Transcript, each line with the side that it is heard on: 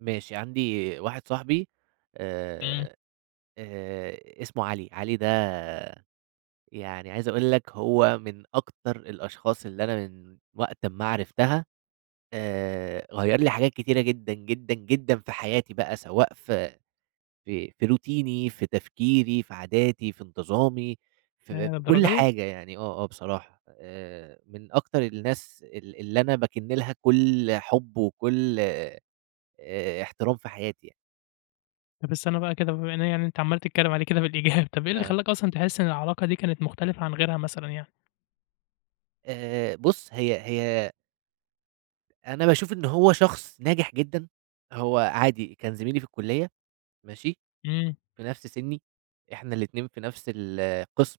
right: ماشي. عندي واحد صاحبي
left: إمم.
right: آآ آآ اسمه علي. علي ده يعني عايز أقول لك هو من أكتر الأشخاص اللي أنا من وقت أما عرفتها آآ غيّر لي حاجات كتيرة جدًا، جدًا، جدًا في حياتي بقى سواء في في في روتيني، في تفكيري، في عاداتي، في انتظامي، ف في
left: ياه
right: كل
left: للدرجة دي؟!
right: حاجة يعني آه، آه بصراحة. آآ من أكتر الناس ال اللي أنا باكن لها كل حُب، وكل آآ احترام في حياتي يعني.
left: بس أنا بقى كده بما إن أنا يعني أنت عمّال تتكلّم عليه كده بالإيجاب، طب إيه اللي
right: آه.
left: خلّاك أصلًا تحس إن العلاقة دي كانت مختلفة عن غيرها مثلًا يعني؟
right: آآ بُص، هي هي أنا باشوف إن هو شخص ناجح جدًا، هو عادي كان زميلي في الكُلّية ماشي؟
left: إمم.
right: في نفس سِنّي، إحنا الاتنين في نفس القسم،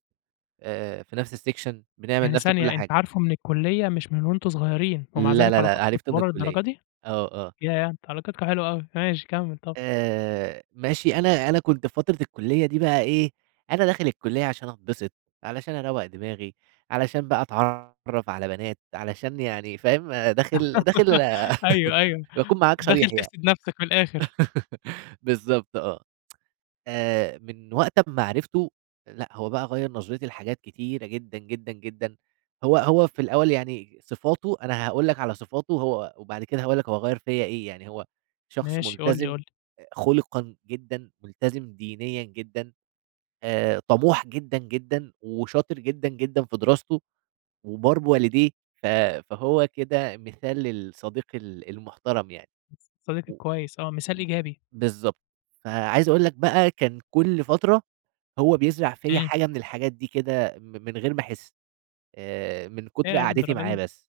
right: آآ في نفس السكشن، بنعمل
left: يعني
right: نفس كل
left: ثانية، أنت
right: حاجة.
left: عارفه من الكُلّية مش من وأنتم صغيرين، ومع
right: لا
left: ذلك
right: لا لأ
left: علاقتكم
right: عرفته من
left: متطوّرة
right: الكُلّية.
left: للدرجة دي؟
right: آه، آه.
left: ياه! أنتم علاقتكم حلوة أوي. ماشي، كمّل طبعًا.
right: آآ ماشي، أنا أنا كنت في فترة الكُلّية دي بقى إيه، أنا داخل الكُلّية عشان أتبسط، علشان أروّق دماغي، علشان بقى أتعرّف على بنات، علشان يعني فاهم؟ داخل داخل
left: أيوه، أيوه.
right: باكون معاك
left: داخل
right: صريح يعني.
left: تحسد نفسك من الآخر.
right: بالضبط آه. آآ من وقت أمّا عرفته لأ، هو بقى غيّر نظرتي لحاجات كتيرة جدًا، جدًا، جدًا. هو هو في الأول يعني صفاته أنا هاقول لك على صفاته وهو وبعد كده هاقول لك هو غيّر فيّا إيه. يعني هو شخص
left: ماشي. قُل لي،
right: ملتزم
left: قُل لي.
right: خلقًا جدًا، ملتزم دينيًا جدًا، آآ طَموح جدًا، جدًا وشاطر جدًا، جدًا في دراسته، وبار بوالديه، ف فهو كده مثال للصديق ال المحترم يعني.
left: الصديق
right: و
left: الكويس آه، مثال
right: م
left: إيجابي.
right: بالضبط. فعايز أقول لك بقى كان كل فترة هو بيزرع فيّا
left: إمم.
right: حاجة من الحاجات دي كده م من غير ما أحس آآ من كُتر
left: ياه للدرجة
right: قعدتي معاه
left: دي!
right: بس.